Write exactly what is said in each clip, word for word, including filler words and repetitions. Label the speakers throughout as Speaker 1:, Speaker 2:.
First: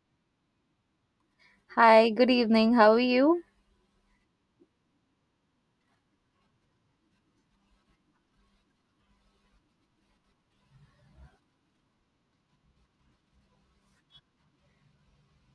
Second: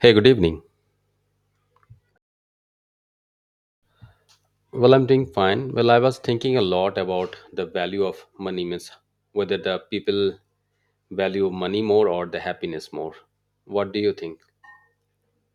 Speaker 1: Hey, good evening.
Speaker 2: Hi, good evening. How are you?
Speaker 1: Well, I'm doing fine. Well, I was thinking a lot about the value of money, means whether the people value money more or the happiness more. What do you think?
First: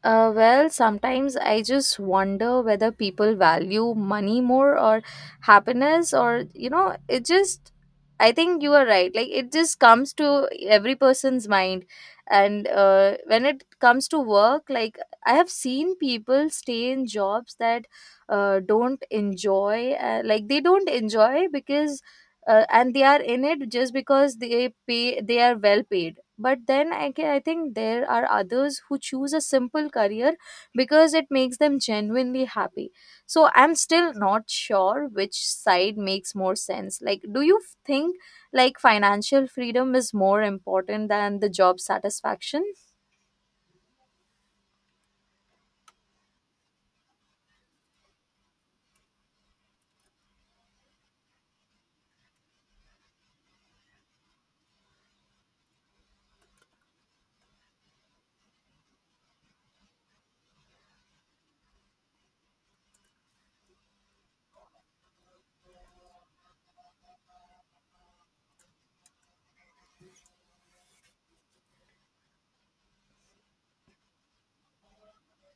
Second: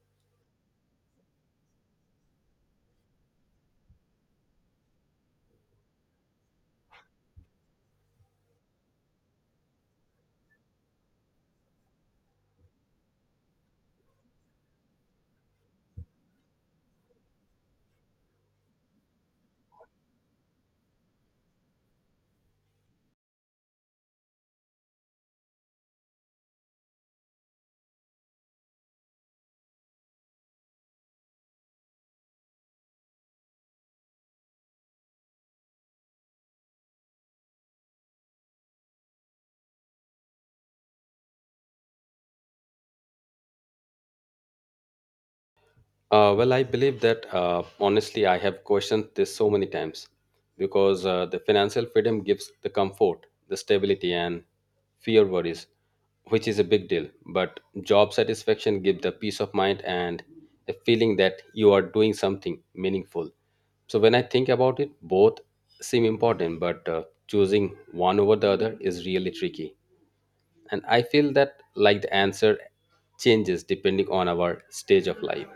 Speaker 2: Uh, well, sometimes I just wonder whether people value money more or happiness, or you know, it just, I think you are right. Like, it just comes to every person's mind. And uh, when it comes to work, like, I have seen people stay in jobs that uh, don't enjoy, uh, like, they don't enjoy because, uh, and they are in it just because they pay, they are well paid, but then I, can, I think there are others who choose a simple career because it makes them genuinely happy. So I'm still not sure which side makes more sense. Like, do you think like financial freedom is more important than the job satisfaction?
Speaker 1: Uh, well, I believe that uh, honestly, I have questioned this so many times because uh, the financial freedom gives the comfort, the stability, and fear worries, which is a big deal. But job satisfaction gives the peace of mind and the feeling that you are doing something meaningful. So when I think about it, both seem important, but uh, choosing one over the other is really tricky. And I feel that like the answer changes depending on our stage of life.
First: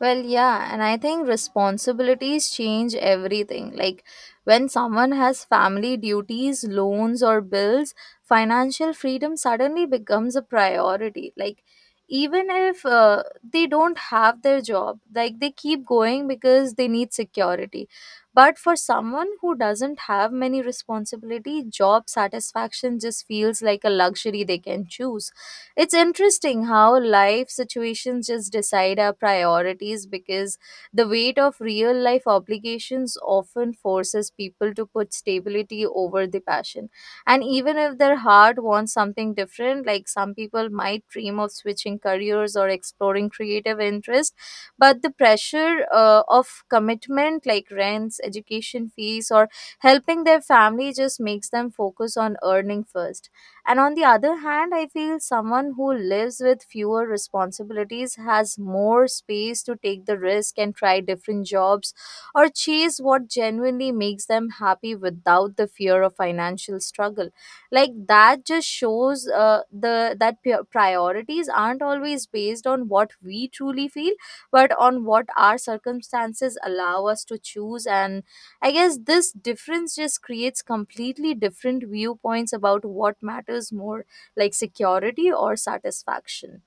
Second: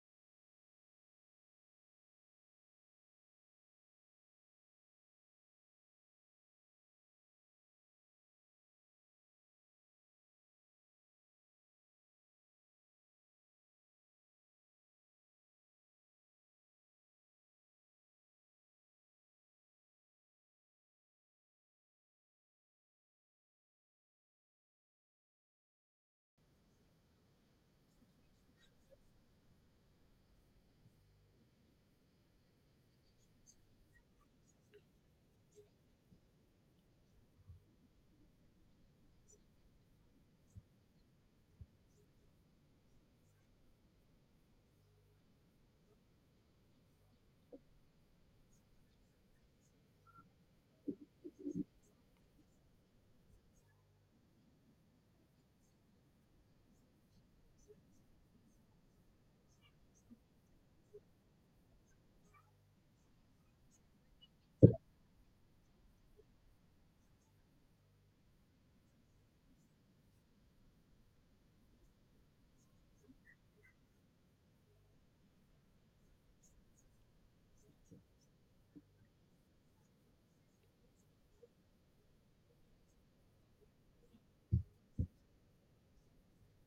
Speaker 2: Well, yeah, and I think responsibilities change everything. Like, when someone has family duties, loans, or bills, financial freedom suddenly becomes a priority. Like, even if uh, they don't have their job, like, they keep going because they need security. But for someone who doesn't have many responsibility, job satisfaction just feels like a luxury they can choose. It's interesting how life situations just decide our priorities, because the weight of real life obligations often forces people to put stability over the passion. And even if their heart wants something different, like, some people might dream of switching careers or exploring creative interests, but the pressure uh, of commitment, like rents, education fees, or helping their family, just makes them focus on earning first. And on the other hand, I feel someone who lives with fewer responsibilities has more space to take the risk and try different jobs or chase what genuinely makes them happy without the fear of financial struggle. Like, that just shows uh, the that pi- priorities aren't always based on what we truly feel, but on what our circumstances allow us to choose. And I guess this difference just creates completely different viewpoints about what matters more, like security or satisfaction.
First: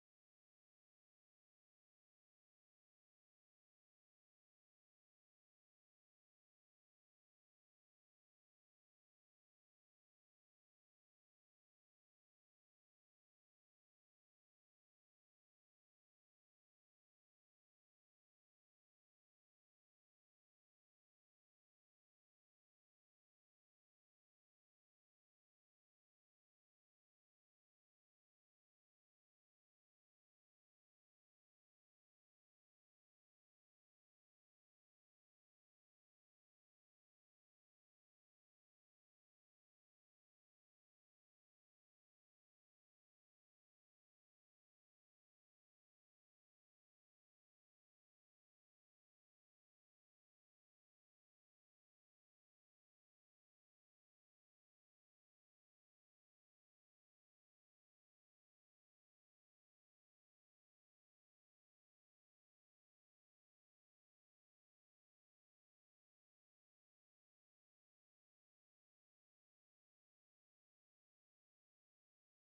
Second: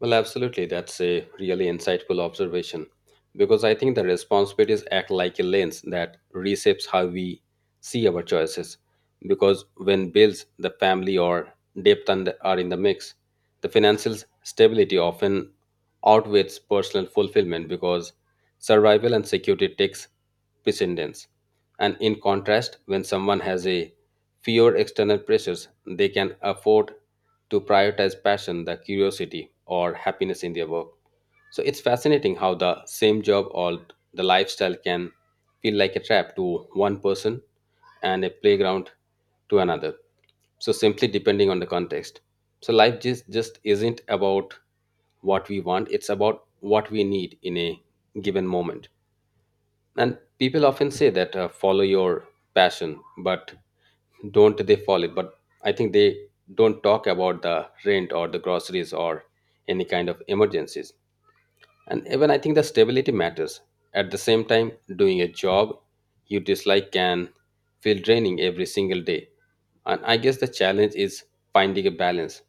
Speaker 1: Well, absolutely. That's a really insightful observation because I think the responsibilities act like a lens that reshapes how we see our choices. Because when bills, the family, or debt and- are in the mix, the financial stability often outweighs personal fulfillment because survival and security takes precedence. And in contrast, when someone has a fewer external pressures, they can afford to prioritize passion, the curiosity, or happiness in their work. So it's fascinating how the same job or the lifestyle can feel like a trap to one person and a playground to another, so simply depending on the context. So life just, just isn't about what we want, it's about what we need in a given moment. And people often say that uh, follow your passion, but don't they follow it? But I think they don't talk about the rent or the groceries or any kind of emergencies. And even I think the stability matters. At the same time, doing a job you dislike can feel draining every single day. And I guess the challenge is finding a balance.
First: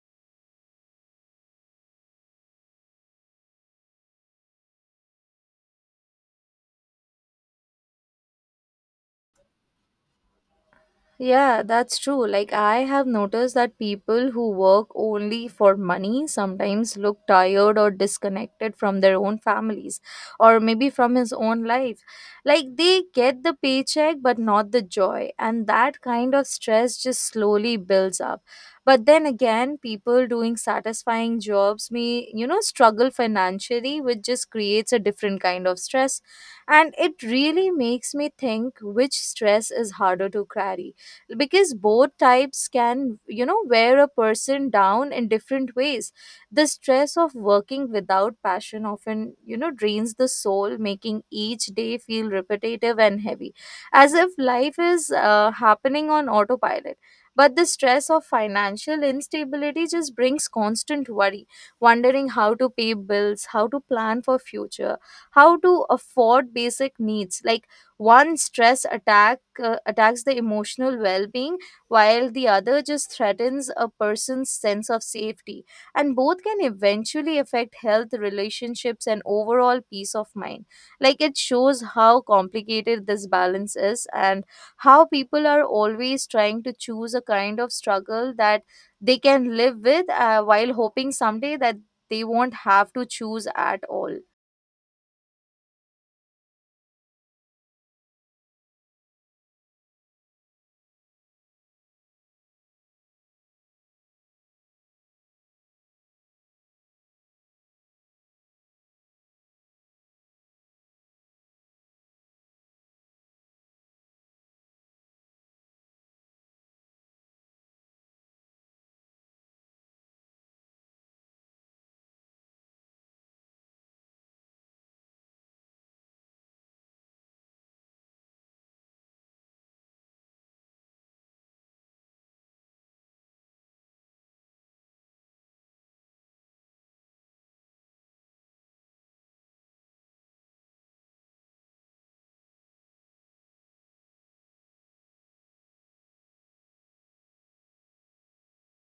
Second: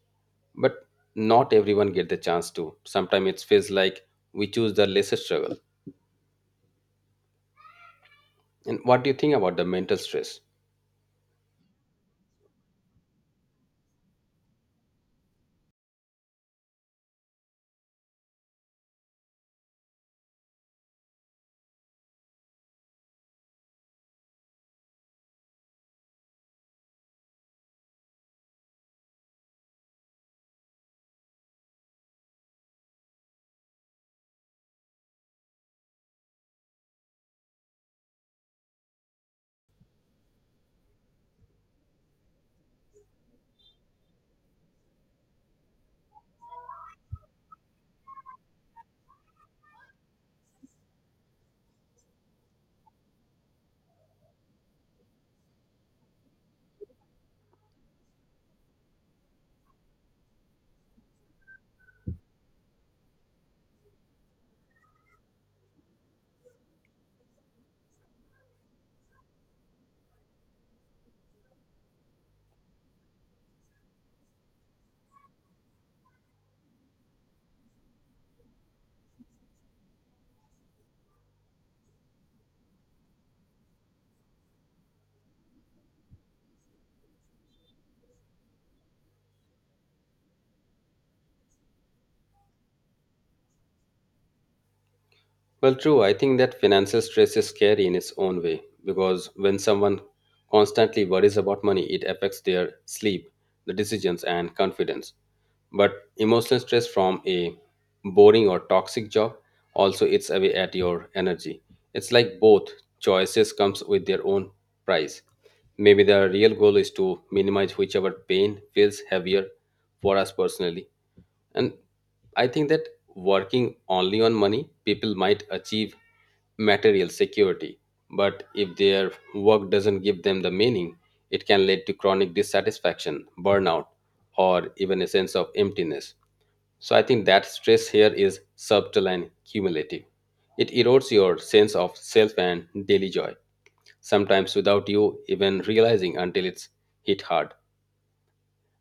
Speaker 1: But not everyone get the chance to. Sometimes it feels like we choose the lesser struggle. And what do you think about the mental stress?
Speaker 2: Yeah, that's true. Like, I have noticed that people who work only for money sometimes look tired or disconnected from their own families, or maybe from his own life. Like, they get the paycheck but not the joy, and that kind of stress just slowly builds up. But then again, people doing satisfying jobs may, you know, struggle financially, which just creates a different kind of stress. And it really makes me think which stress is harder to carry, because both types can, you know wear a person down in different ways. The stress of working without passion often, you know drains the soul, making each day feel repetitive and heavy, as if life is uh, happening on autopilot. But the stress of financial instability just brings constant worry, wondering how to pay bills, how to plan for future, how to afford basic needs. Like, one stress attack uh, attacks the emotional well-being, while the other just threatens a person's sense of safety, and both can eventually affect health, relationships, and overall peace of mind. Like, it shows how complicated this balance is, and how people are always trying to choose a kind of struggle that they can live with, uh, while hoping someday that they won't have to choose at all.
Speaker 1: Well, true, I think that financial stress is scary in its own way because when someone constantly worries about money, it affects their sleep, the decisions, and confidence. But emotional stress from a boring or toxic job also eats away at your energy. It's like both choices comes with their own price. Maybe the real goal is to minimize whichever pain feels heavier for us personally. And I think that working only on money, people might achieve material security, but if their work doesn't give them the meaning, it can lead to chronic dissatisfaction, burnout, or even a sense of emptiness. So I think that stress here is subtle and cumulative. It erodes your sense of self and daily joy, sometimes without you even realizing until it's hit hard.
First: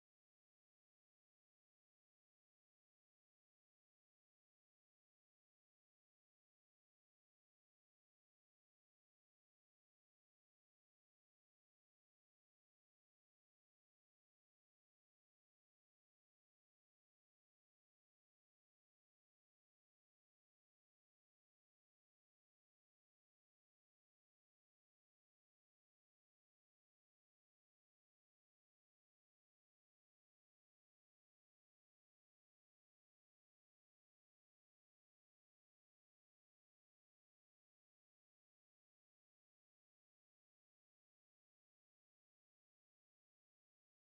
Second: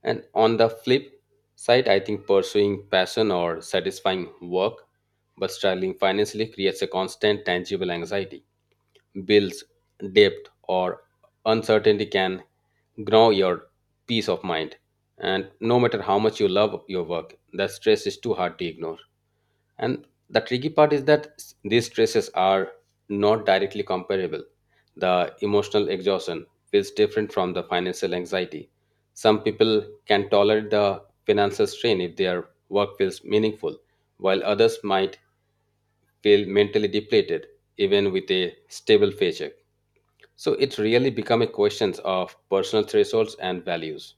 Speaker 1: And on the flip side, I think pursuing passion or satisfying work but struggling financially creates a constant tangible anxiety. Bills, debt, or uncertainty can gnaw your peace of mind. And no matter how much you love your work, that stress is too hard to ignore. And the tricky part is that s- these stresses are not directly comparable. The emotional exhaustion feels different from the financial anxiety. Some people can tolerate the financial strain if their work feels meaningful, while others might feel mentally depleted even with a stable paycheck. So it really becomes a question of personal thresholds and values.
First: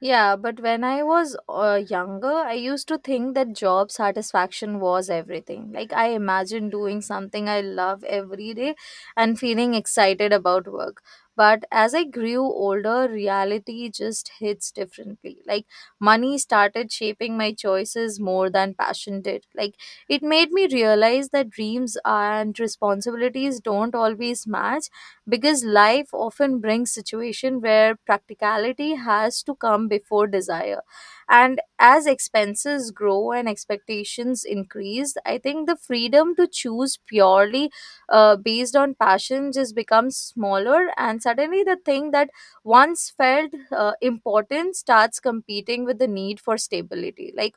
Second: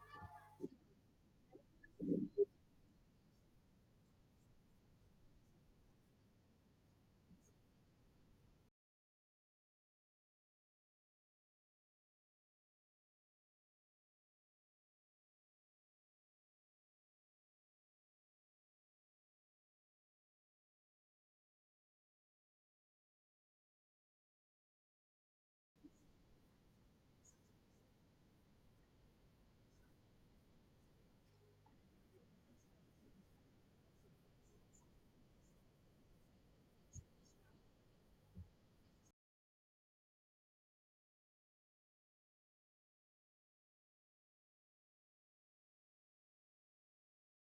Speaker 2: Yeah, but when I was uh, younger, I used to think that job satisfaction was everything. Like, I imagine doing something I love every day and feeling excited about work. But as I grew older, reality just hits differently. Like, money started shaping my choices more than passion did. Like, it made me realize that dreams and responsibilities don't always match, because life often brings situation where practicality has to come before desire. And as expenses grow and expectations increase, I think the freedom to choose purely uh, based on passion just becomes smaller, and suddenly the thing that once felt uh, important starts competing with the need for stability. Like,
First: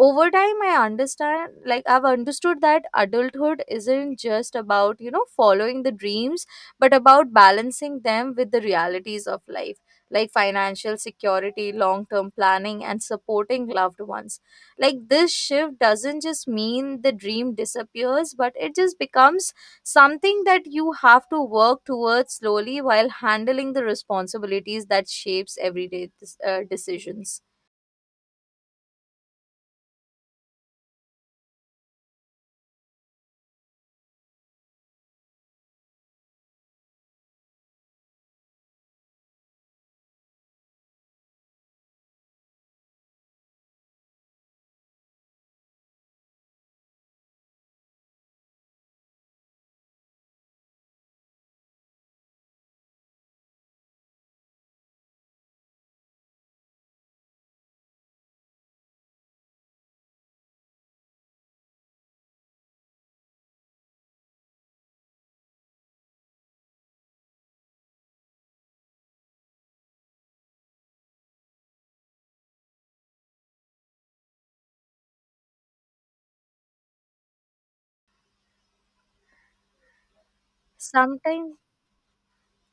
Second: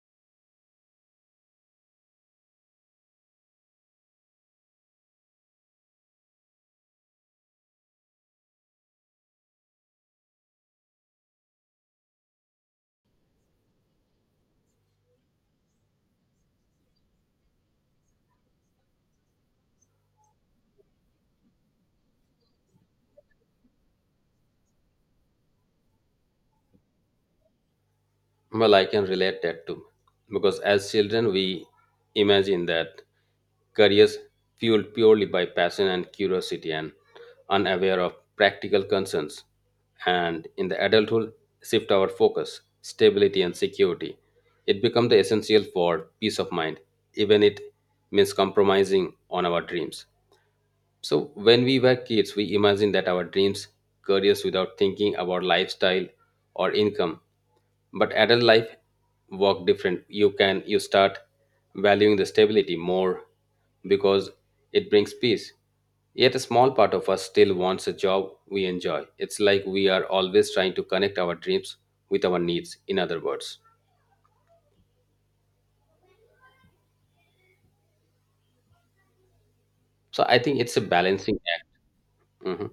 Speaker 2: over time, I understand like I've understood that adulthood isn't just about, you know following the dreams, but about balancing them with the realities of life, like financial security, long term planning, and supporting loved ones. Like, this shift doesn't just mean the dream disappears, but it just becomes something that you have to work towards slowly while handling the responsibilities that shapes everyday dis- uh, decisions
Speaker 1: Well, I can relate that too. Because as children, we imagine that careers fueled purely by passion and curiosity and unaware of practical concerns. And in the adulthood, shift our focus, stability, and security. It becomes the essential for peace of mind, even it means compromising on our dreams. So, when we were kids, we imagined that our dreams, careers without thinking about lifestyle or income. But adult life work different. You can you start valuing the stability more because it brings peace. Yet a small part of us still wants a job we enjoy. It's like we are always trying to connect our dreams with our needs, in other words. So I think it's a balancing
Speaker 2: sometimes.
Speaker 1: act. Mhm.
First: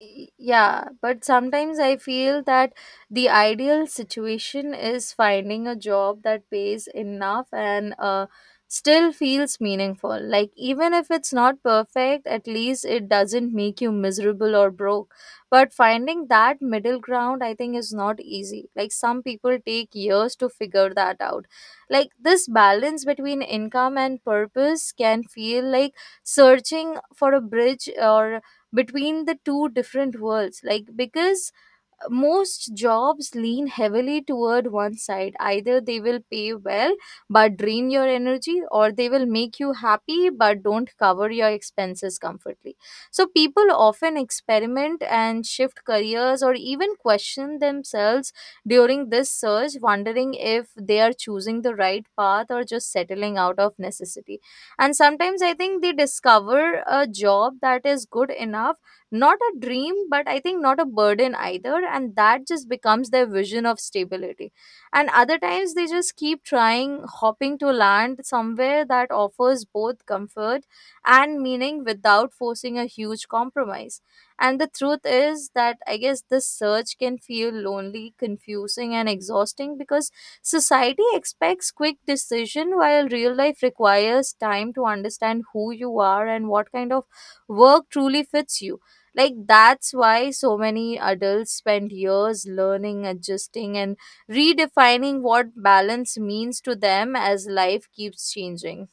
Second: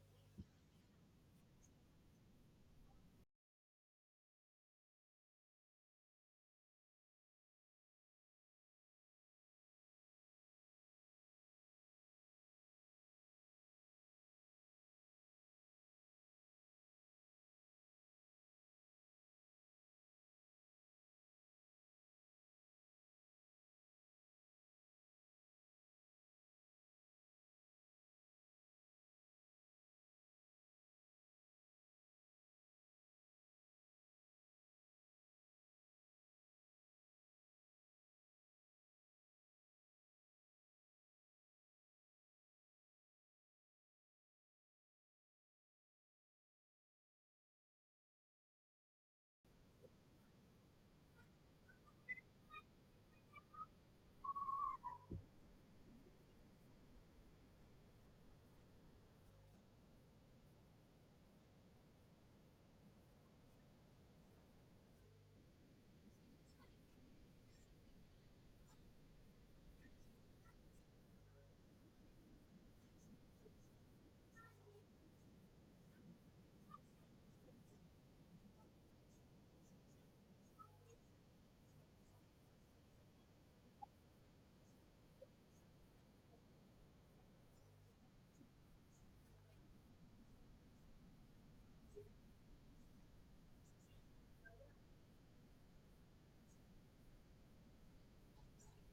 Speaker 2: Y- Yeah, but sometimes I feel that the ideal situation is finding a job that pays enough and uh, still feels meaningful. Like, even if it's not perfect, at least it doesn't make you miserable or broke. But finding that middle ground, I think, is not easy. Like, some people take years to figure that out. Like, this balance between income and purpose can feel like searching for a bridge or between the two different worlds. Like, because most jobs lean heavily toward one side, either they will pay well but drain your energy, or they will make you happy but don't cover your expenses comfortably. So people often experiment and shift careers, or even question themselves during this search, wondering if they are choosing the right path or just settling out of necessity. And sometimes I think they discover a job that is good enough, not a dream, but I think not a burden either. And that just becomes their vision of stability. And other times they just keep trying, hopping to land somewhere that offers both comfort and meaning without forcing a huge compromise. And the truth is that, I guess, this search can feel lonely, confusing, and exhausting, because society expects quick decision while real life requires time to understand who you are and what kind of work truly fits you. Like, that's why so many adults spend years learning, adjusting, and redefining what balance means to them as life keeps changing.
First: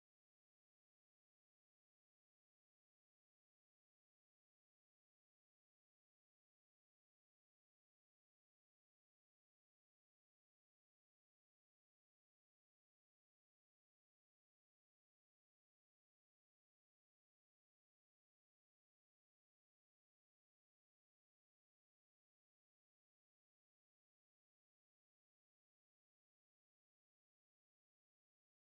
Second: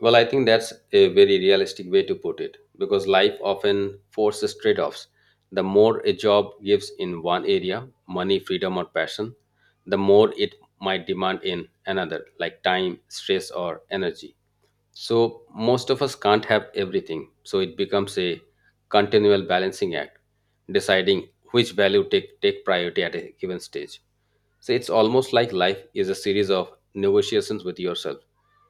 Speaker 1: Well, I think that's a very realistic way to put it because life often forces trade offs. The more a job gives in one area, money, freedom, or passion, the more it might demand in another, like time, stress, or energy. So most of us can't have everything, so it becomes a continual balancing act, deciding which value take take priority at a given stage. So it's almost like life is a series of negotiations with yourself.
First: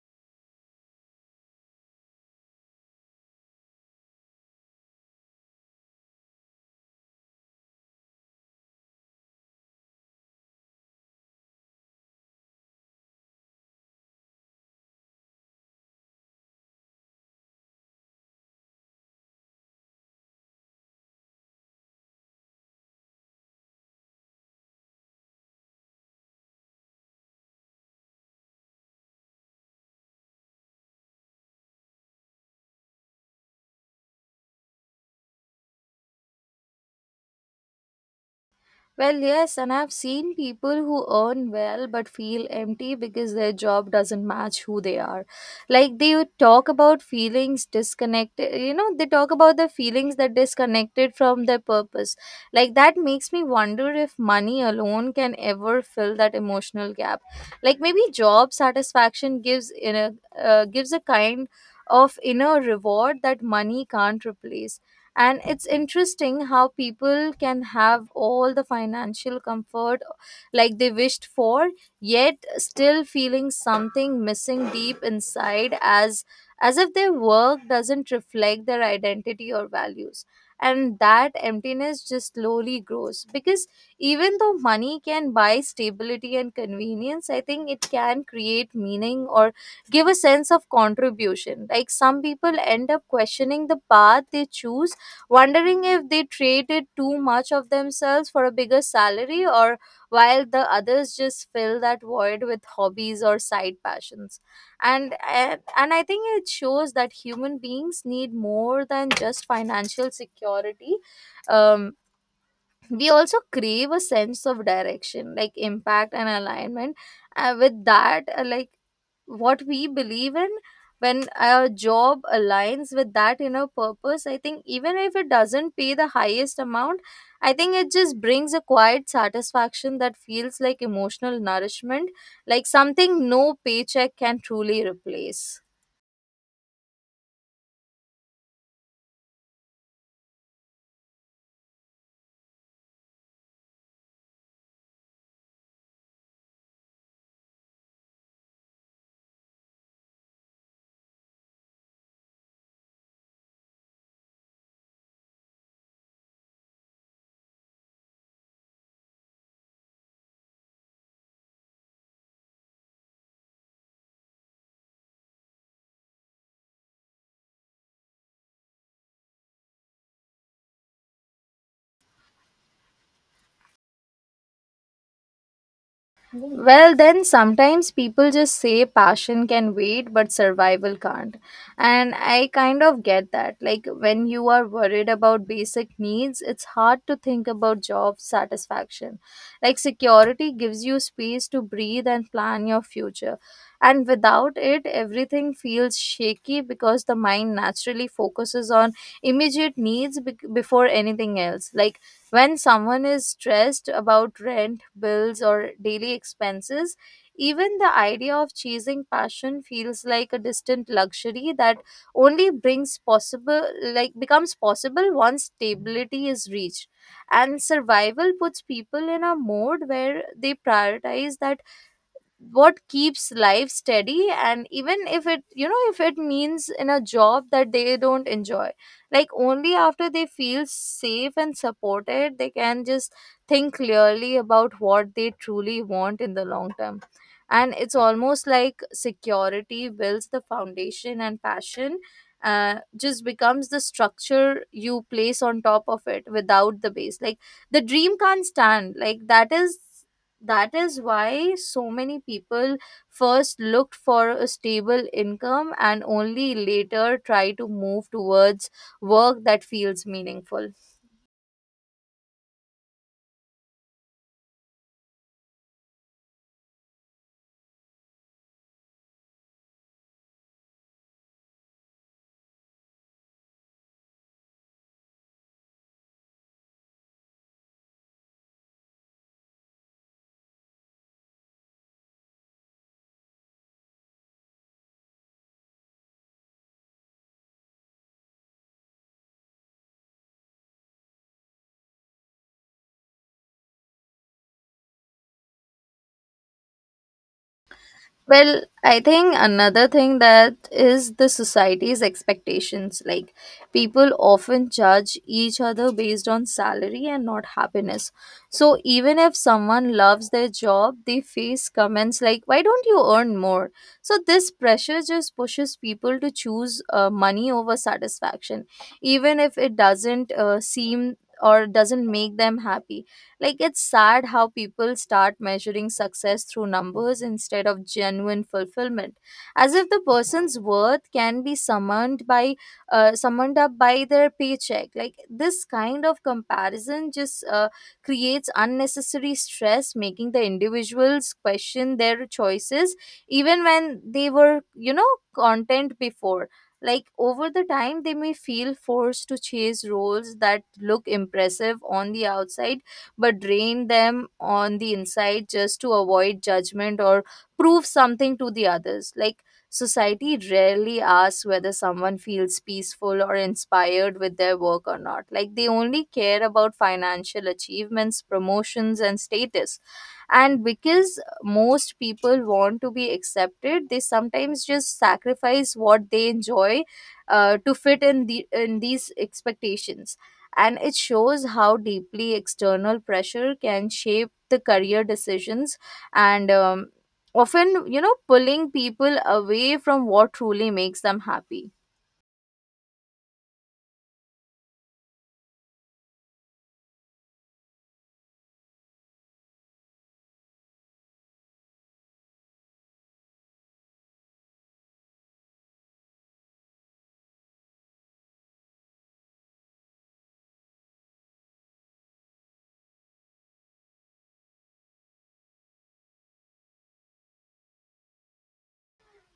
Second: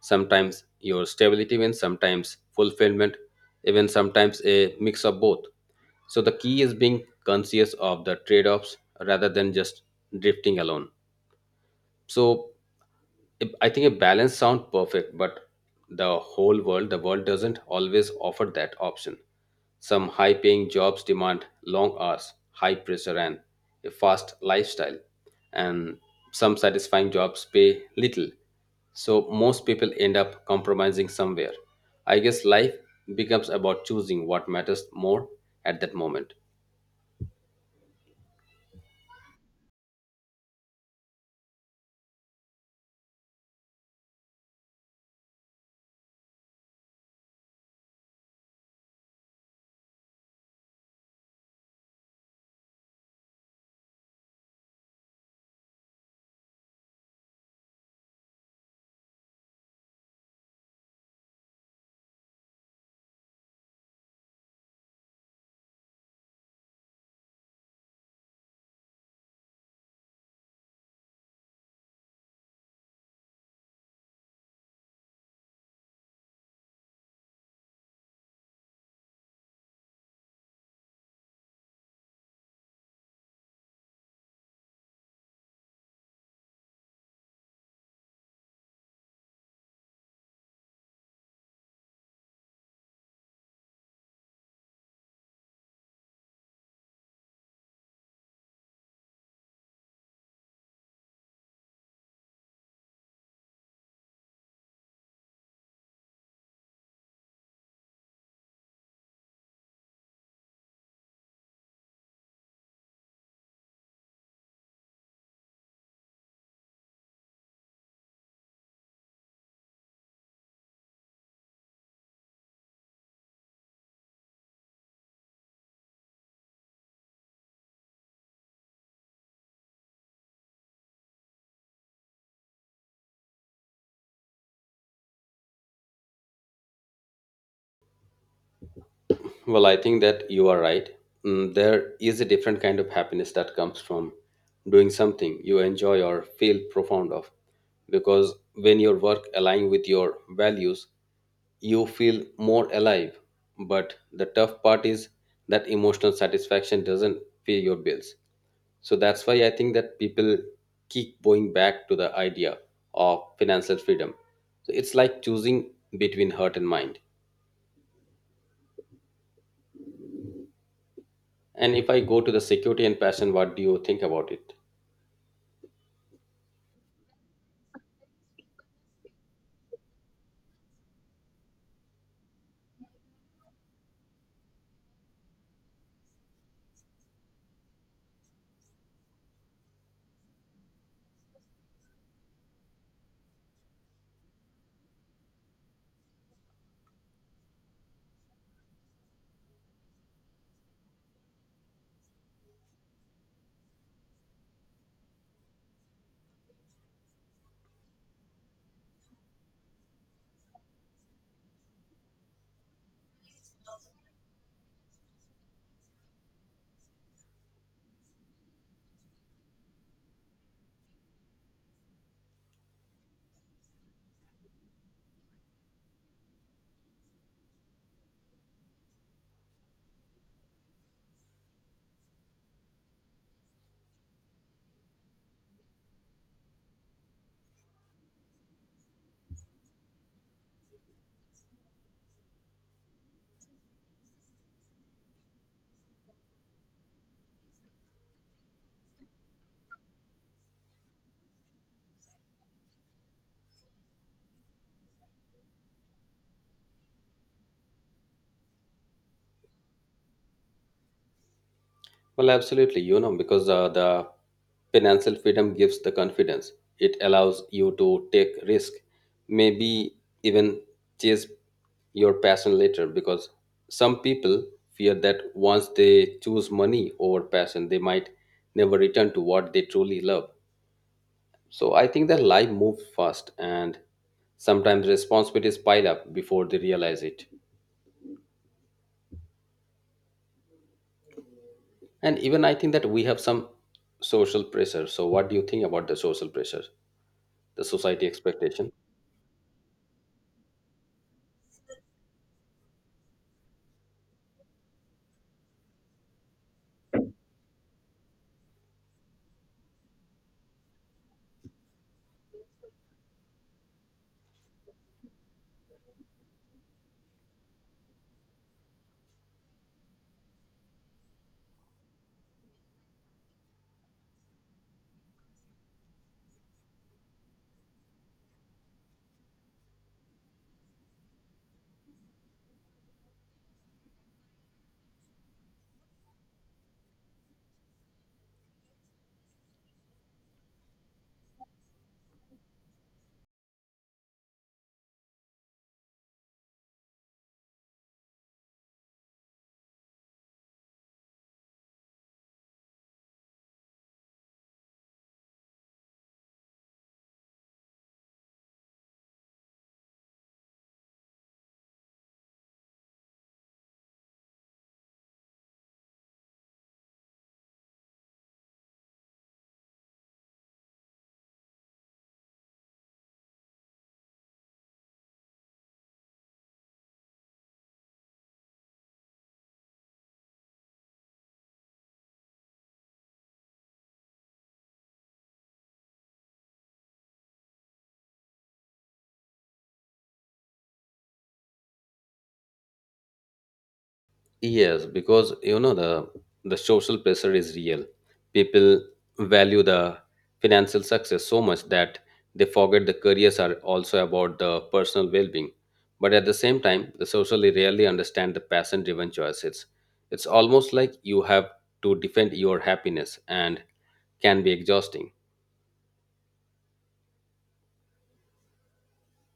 Speaker 1: Sometimes your stability wins, sometimes fulfillment, even sometimes a mix of both. So the key is being conscious of the trade-offs rather than just drifting alone. So I think a balance sounds perfect, but the whole world, the world doesn't always offer that option. Some high paying jobs demand long hours, high pressure, and a fast lifestyle. And some satisfying jobs pay little. So most people end up compromising somewhere. I guess life becomes about choosing what matters more at that moment.
Speaker 2: Well, yes, and I've seen people who earn well but feel empty because their job doesn't match who they are. Like, they would talk about feelings disconnected, you know, they talk about the feelings that disconnected from their purpose. Like, that makes me wonder if money alone can ever fill that emotional gap. Like, maybe job satisfaction gives in a uh, gives a kind of inner reward that money can't replace. And it's interesting how people can have all the financial comfort, uh, like they wished for, yet still feeling something missing deep inside, as as if their work doesn't reflect their identity or values. And that emptiness just slowly grows, because even though money can buy stability and convenience, I think it can create meaning or give a sense of contribution. Like, some people end up questioning the path they choose, wondering if they traded too much of themselves for a bigger salary, or while the others just fill that void with hobbies or side passions. And and, and I think it shows that human beings need more than just financial security. um, we also crave a sense of direction, like impact and alignment uh, with that, uh, like what we believe in. When our job aligns with that inner purpose, I think even if it doesn't pay the highest amount, I think it just brings a quiet satisfaction that feels like emotional nourishment, like something no paycheck can truly replace.
Speaker 1: Well, I think that you are right. Mm, There is a different kind of happiness that comes from doing something you enjoy or feel profound of. Because when your work aligns with your values, you feel more alive. But the tough part is that emotional satisfaction doesn't pay your bills. So that's why I think that people keep going back to the idea of financial freedom. So it's like choosing between heart and mind. And if I go to the security and passion, what do you think about it?
Speaker 2: Well, then sometimes people just say passion can wait, but survival can't. And I kind of get that. Like, when you are worried about basic needs, it's hard to think about job satisfaction. Like, security gives you space to breathe and plan your future. And without it, everything feels shaky, because the mind naturally focuses on immediate needs bec before anything else. Like, when someone is stressed about rent, bills, or daily expenses, even the idea of chasing passion feels like a distant luxury that only brings possible, like, becomes possible once stability is reached. And survival puts people in a mode where they prioritize that what keeps life steady, and even if it, you know if it means in a job that they don't enjoy, like, only after they feel safe and supported they can just think clearly about what they truly want in the long term. And it's almost like security builds the foundation and passion uh, just becomes the structure you place on top of it. Without the base, like, the dream can't stand. Like, that is that is why so many people first looked for a stable income and only later try to move towards work that feels meaningful.
Speaker 1: Well, absolutely, you know, because uh, the financial freedom gives the confidence. It allows you to take risk, maybe even chase your passion later. Because some people fear that once they choose money over passion, they might never return to what they truly love. So I think that life moves fast, and sometimes responsibilities pile up before they realize it. And even I think that we have some social pressure. So what do you think about the social pressure, the society
Speaker 2: Well,
Speaker 1: expectation?
Speaker 2: I think another thing that is the society's expectations. Like, people often judge each other based on salary and not happiness. So, even if someone loves their job, they face comments like, "Why don't you earn more?" So, this pressure just pushes people to choose uh, money over satisfaction, even if it doesn't uh, seem or doesn't make them happy. Like, it's sad how people start measuring success through numbers instead of genuine fulfillment, as if the person's worth can be summoned by, uh, summoned up by their paycheck. Like this kind of comparison just uh, creates unnecessary stress, making the individuals question their choices even when they were, you know, content before. Like over the time, they may feel forced to chase roles that look impressive on the outside but drain them on the inside just to avoid judgment or prove something to the others. Like society rarely asks whether someone feels peaceful or inspired with their work or not. Like they only care about financial achievements, promotions, and status, and because most people want to be accepted they sometimes just sacrifice what they enjoy uh, to fit in the in these expectations, and it shows how deeply external pressure can shape the career decisions and um, often you know pulling people away from what truly makes them happy.
Speaker 1: Yes, because you know the the social pressure is real. People value the financial success so much that they forget the careers are also about the personal well-being. But at the same time, the socially rarely understand the passion driven choices. It's almost like you have to defend your happiness and can be exhausting.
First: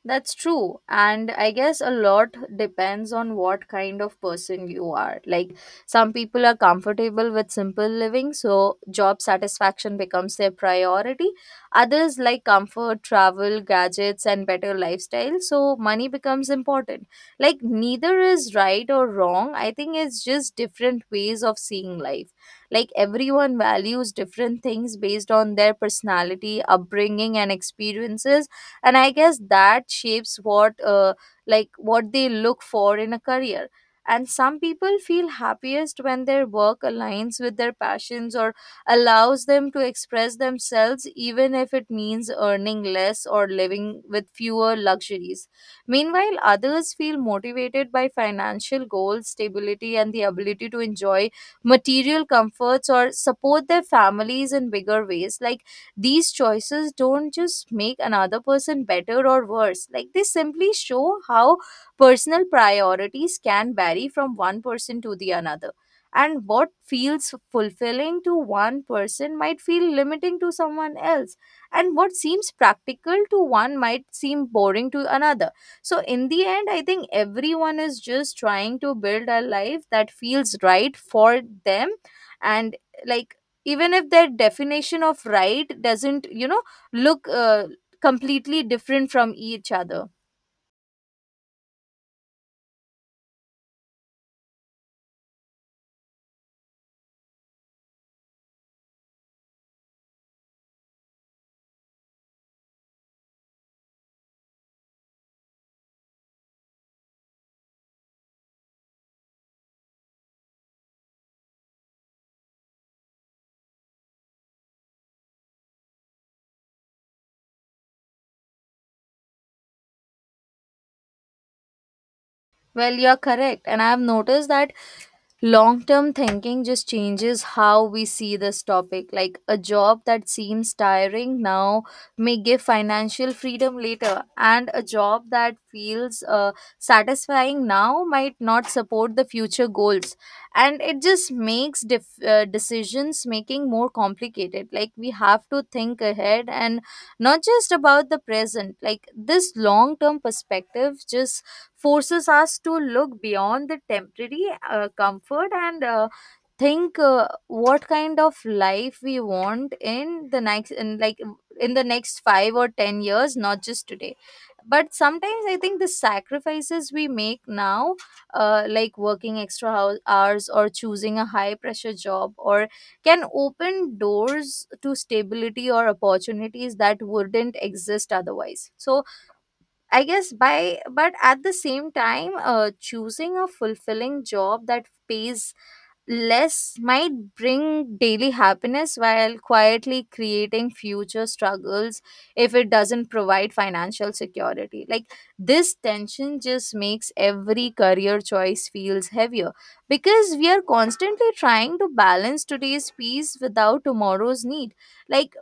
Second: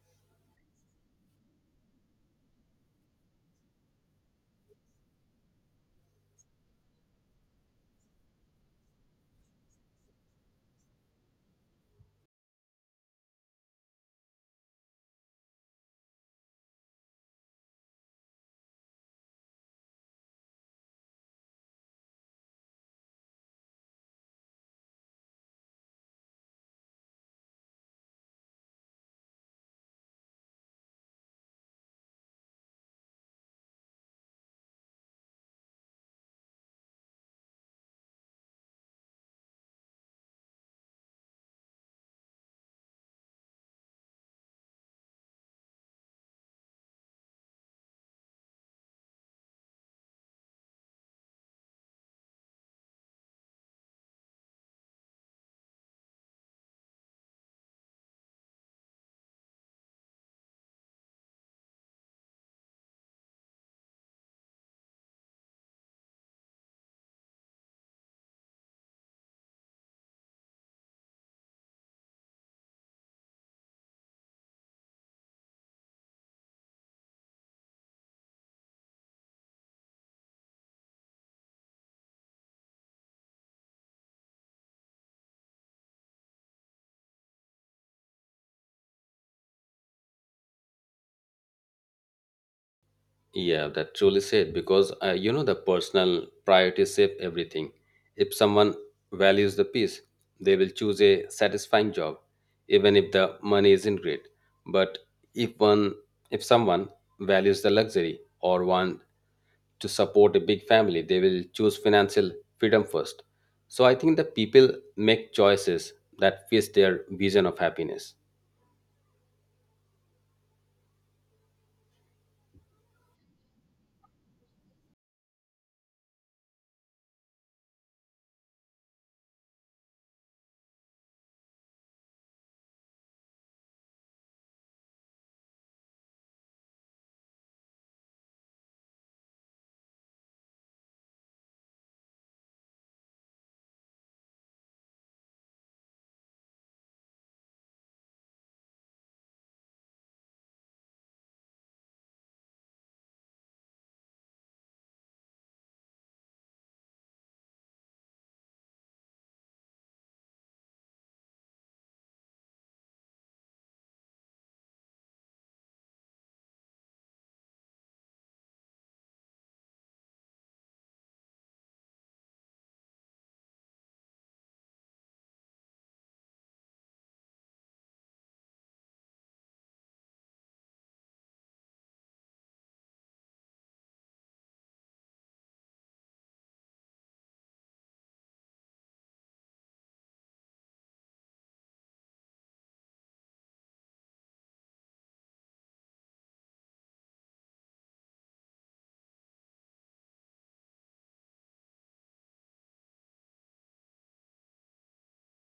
Speaker 2: That's true. And I guess a lot depends on what kind of person you are. Like, some people are comfortable with simple living, so job satisfaction becomes their priority. Others like comfort, travel, gadgets, and better lifestyle, so money becomes important. Like, neither is right or wrong. I think it's just different ways of seeing life. Like, everyone values different things based on their personality, upbringing, and experiences, and I guess that shapes what uh, like what they look for in a career. And some people feel happiest when their work aligns with their passions or allows them to express themselves, even if it means earning less or living with fewer luxuries. Meanwhile, others feel motivated by financial goals, stability, and the ability to enjoy material comforts or support their families in bigger ways. Like, these choices don't just make another person better or worse, like they simply show how personal priorities can vary from one person to the another. And what feels fulfilling to one person might feel limiting to someone else. And what seems practical to one might seem boring to another. So, in the end, I think everyone is just trying to build a life that feels right for them, and like, even if their definition of right doesn't you know look uh, completely different from each other.
Speaker 1: Yeah, that truly said, because uh, you know the personal priorities save everything. If someone values the peace, they will choose a satisfying job, even if the money isn't great. But if one, if someone values the luxury or want to support a big family, they will choose financial freedom first. So I think the people make choices that fits their vision of happiness.
Speaker 2: Well, you're correct, and I have noticed that long term thinking just changes how we see this topic. Like a job that seems tiring now may give financial freedom later, and a job that feels uh, satisfying now might not support the future goals. And it just makes def- uh, decisions making more complicated. Like, we have to think ahead and not just about the present. Like this long term perspective just forces us to look beyond the temporary uh, comfort and uh, think uh, what kind of life we want in the next in like in the next five or ten years, not just today. But sometimes I think the sacrifices we make now, uh, like working extra hou- hours or choosing a high pressure job, or can open doors to stability or opportunities that wouldn't exist otherwise. So I guess by, but at the same time, uh, choosing a fulfilling job that pays less might bring daily happiness while quietly creating future struggles if it doesn't provide financial security. Like this tension just makes every career choice feels heavier because we are constantly trying to balance today's peace without tomorrow's need. Like,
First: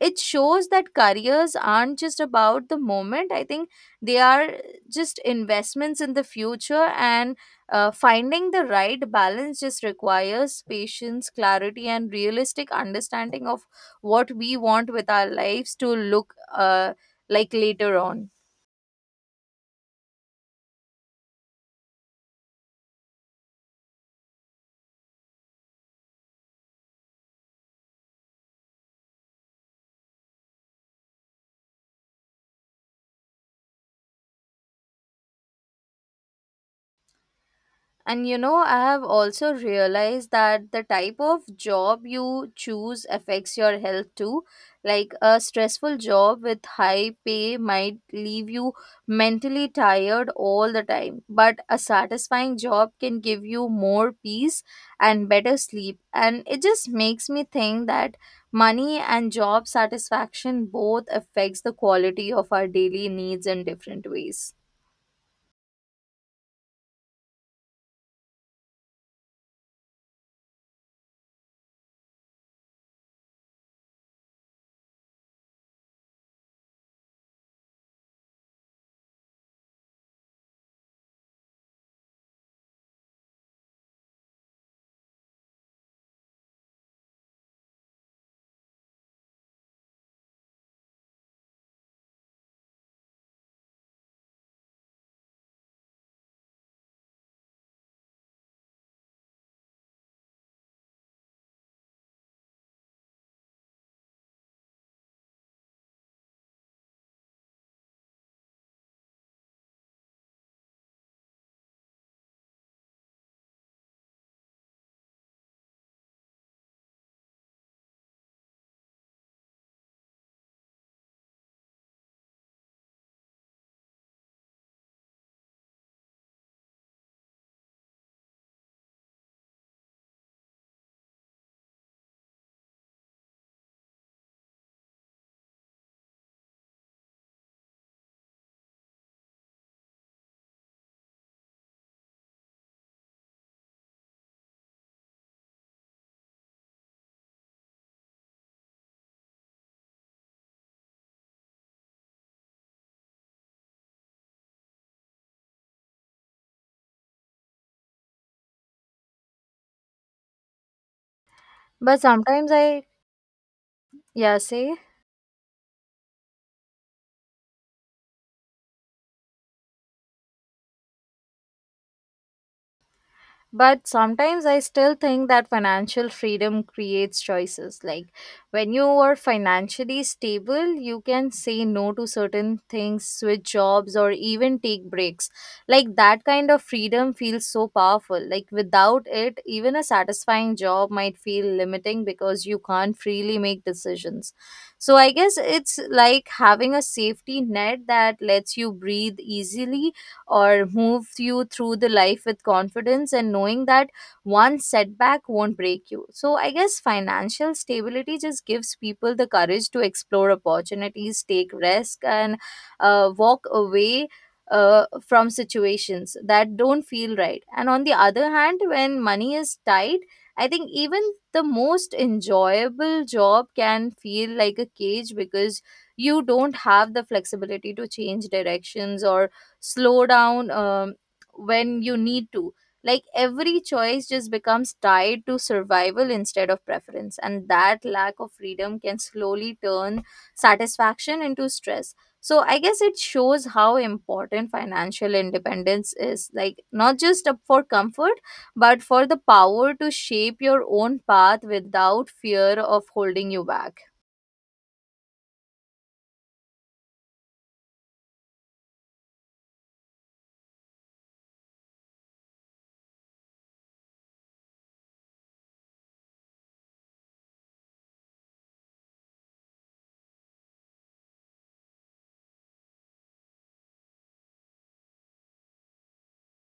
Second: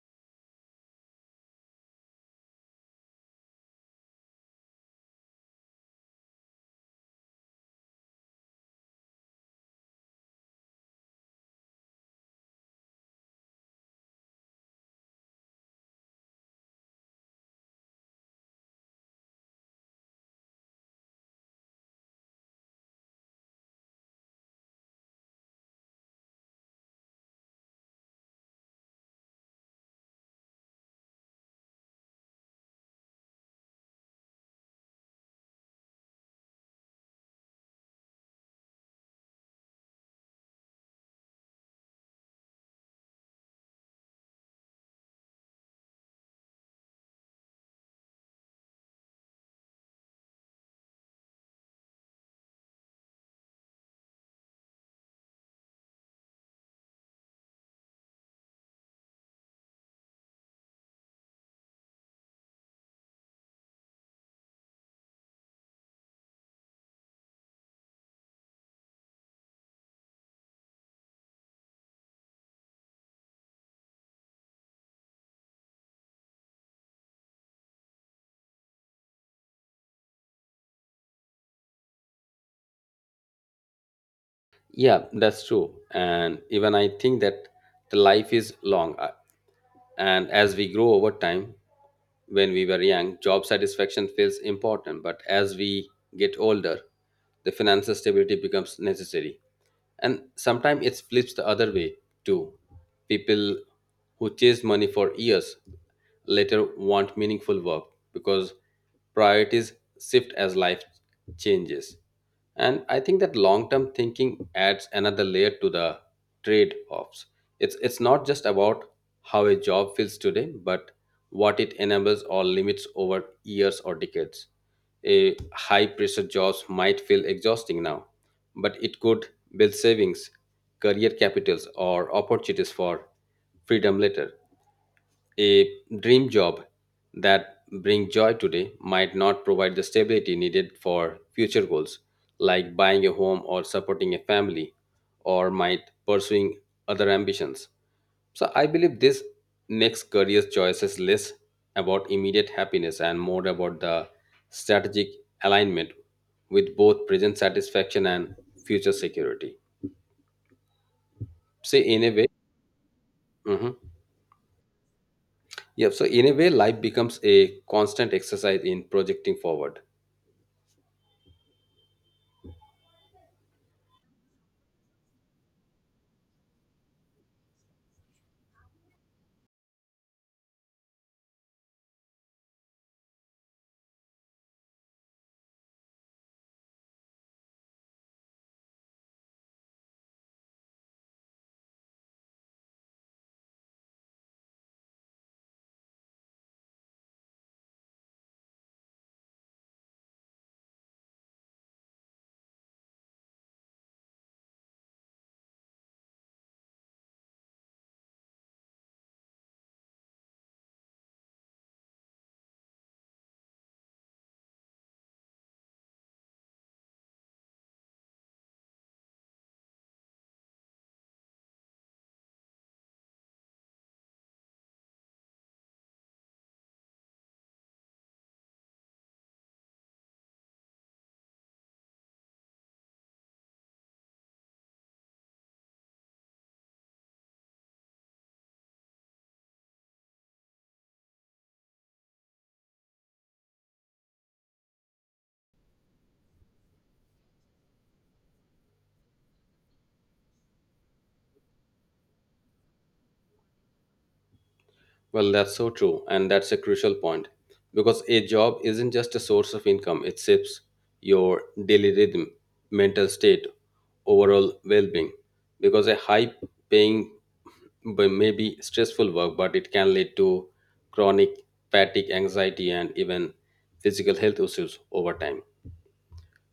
Speaker 2: it shows that careers aren't just about the moment. I think they are just investments in the future, and uh, finding the right balance just requires patience, clarity, and realistic understanding of what we want with our lives to look uh, like later on. And you know, I have also realized that the type of job you choose affects your health too. Like a stressful job with high pay might leave you mentally tired all the time, but a satisfying job can give you more peace and better sleep. And it just makes me think that money and job satisfaction both affects the quality of our daily needs in different ways.
Speaker 1: Yeah, that's true. And even I think that the life is long. Uh, And as we grow over time, when we were young, job satisfaction feels important. But as we get older, the financial stability becomes necessary. And sometimes it flips the other way too. People who chase money for years later want meaningful work because priorities shift as life changes. And I think that long term thinking adds another layer to the trade offs. It's it's not just about how a job feels today, but what it enables or limits over years or decades. A high pressure jobs might feel exhausting now, but it could build savings, career capitals, or opportunities for freedom later. A dream job that brings joy today might not provide the stability needed for future goals, like buying a home or supporting a family, or might pursuing other ambitions. So I believe this makes career choices less about immediate happiness and more about the strategic alignment with both present satisfaction and future security. See,
Speaker 2: But
Speaker 1: in a way,
Speaker 2: sometimes I,
Speaker 1: mhm.
Speaker 2: yeah, say.
Speaker 1: Yeah, so in a way, life becomes a constant exercise in projecting forward.
Speaker 2: But sometimes I still think that financial freedom creates choices. Like when you are financially stable, you can say no to certain things, switch jobs, or even take breaks. Like that kind of freedom feels so powerful. Like without it, even a satisfying job might feel limiting because you can't freely make decisions. So I guess it's like having a safety net that lets you breathe easily or moves you through the life with confidence and knowing that one setback won't break you. So I guess financial stability just gives people the courage to explore opportunities, take risk, and uh, walk away uh, from situations that don't feel right. And on the other hand, when money is tight, I think even the most enjoyable job can feel like a cage because you don't have the flexibility to change directions or slow down um, when you need to. Like every choice just becomes tied to survival instead of preference, and that lack of freedom can slowly turn satisfaction into stress. So I guess it shows how important financial independence is. Like, not just up for comfort, but for the power to shape your own path without fear of holding you back.
Speaker 1: Well, that's so true, and that's a crucial point because a job isn't just a source of income, it shapes your daily rhythm, mental state, overall well being. Because a high paying but maybe stressful work, but it can lead to chronic fatigue, anxiety, and even physical health issues over time.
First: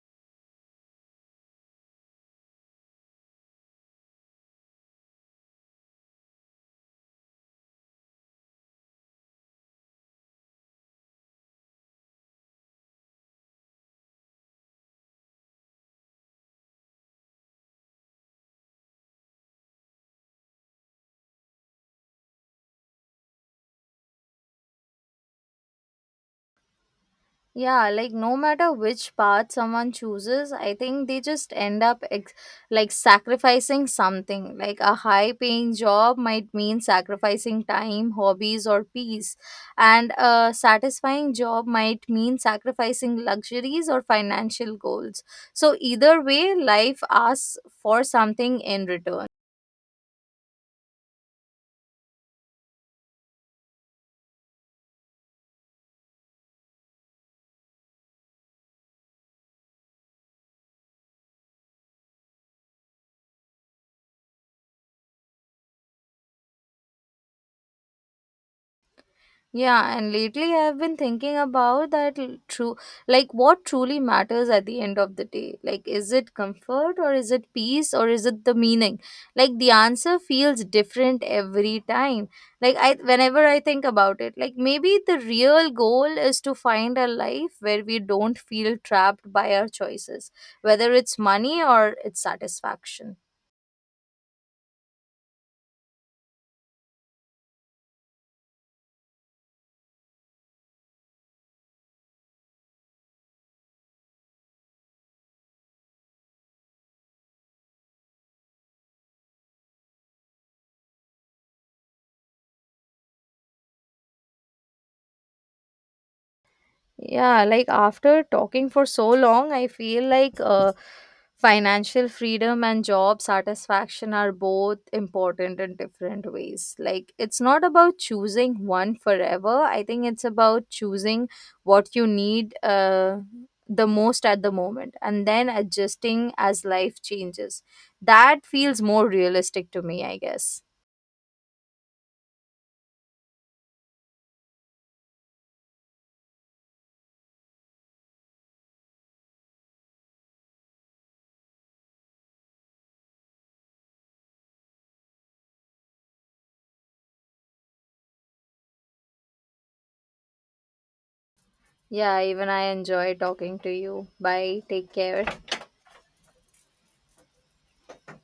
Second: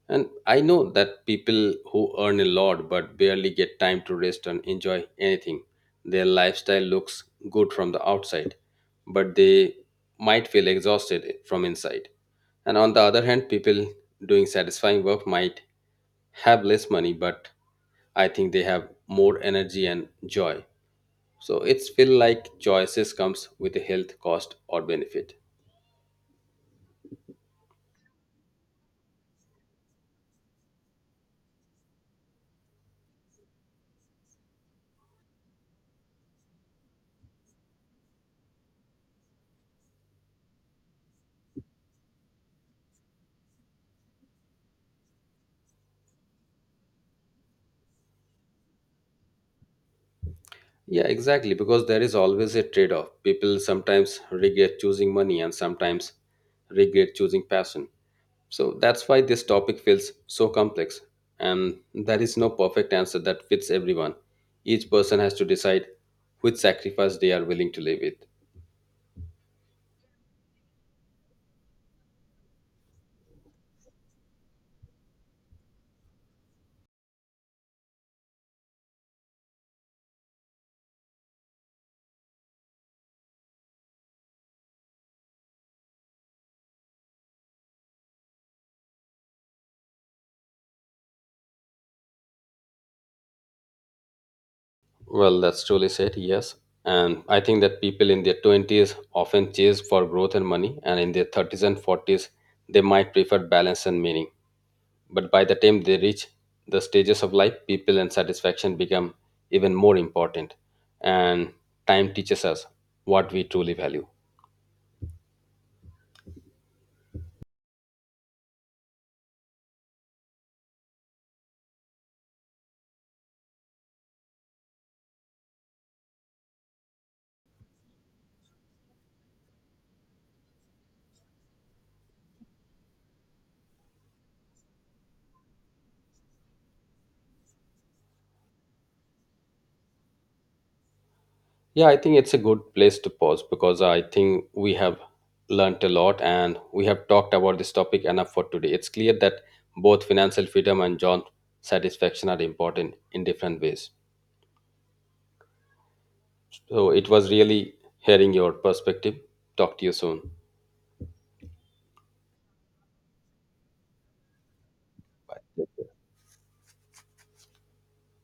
Speaker 1: And I know that people who earn a lot but barely get time to rest and enjoy anything. Their lifestyle looks good from the outside, but they might feel exhausted from inside. And on the other hand, people doing satisfying work might have less money, but I think they have more energy and joy. So it's feel like choices comes with a health cost or benefit.
Speaker 2: Yeah, like no matter which path someone chooses, I think they just end up ex- like sacrificing something. Like a high paying job might mean sacrificing time, hobbies, or peace. And a satisfying job might mean sacrificing luxuries or financial goals. So, either way, life asks for something in return.
Speaker 1: Yeah, exactly. Because there is always a trade off. People sometimes regret choosing money and sometimes regret choosing passion. So that's why this topic feels so complex. And there is no perfect answer that fits everyone. Each person has to decide which sacrifice they are willing to live with.
Speaker 2: Yeah, and lately I've been thinking about that l- true, like what truly matters at the end of the day. Like, is it comfort, or is it peace, or is it the meaning? Like, the answer feels different every time. Like, I whenever I think about it, like maybe the real goal is to find a life where we don't feel trapped by our choices, whether it's money or it's satisfaction.
Speaker 1: Well, that's truly said, yes. And I think that people in their twenties often chase for growth and money, and in their thirties and forties, they might prefer balance and meaning. But by the time they reach the stages of life, people and satisfaction become even more important. And time teaches us what we truly value.
Speaker 2: Yeah, like after talking for so long, I feel like uh, financial freedom and job satisfaction are both important in different ways. Like, it's not about choosing one forever. I think it's about choosing what you need uh, the most at the moment and then adjusting as life changes. That feels more realistic to me, I guess.
Speaker 1: Yeah, I think it's a good place to pause because I think we have learnt a lot and we have talked about this topic enough for today. It's clear that both financial freedom and job satisfaction are important in different ways. So it was really hearing your perspective. Talk to you soon.
Speaker 2: Yeah, even I enjoy talking to you. Bye. Take care.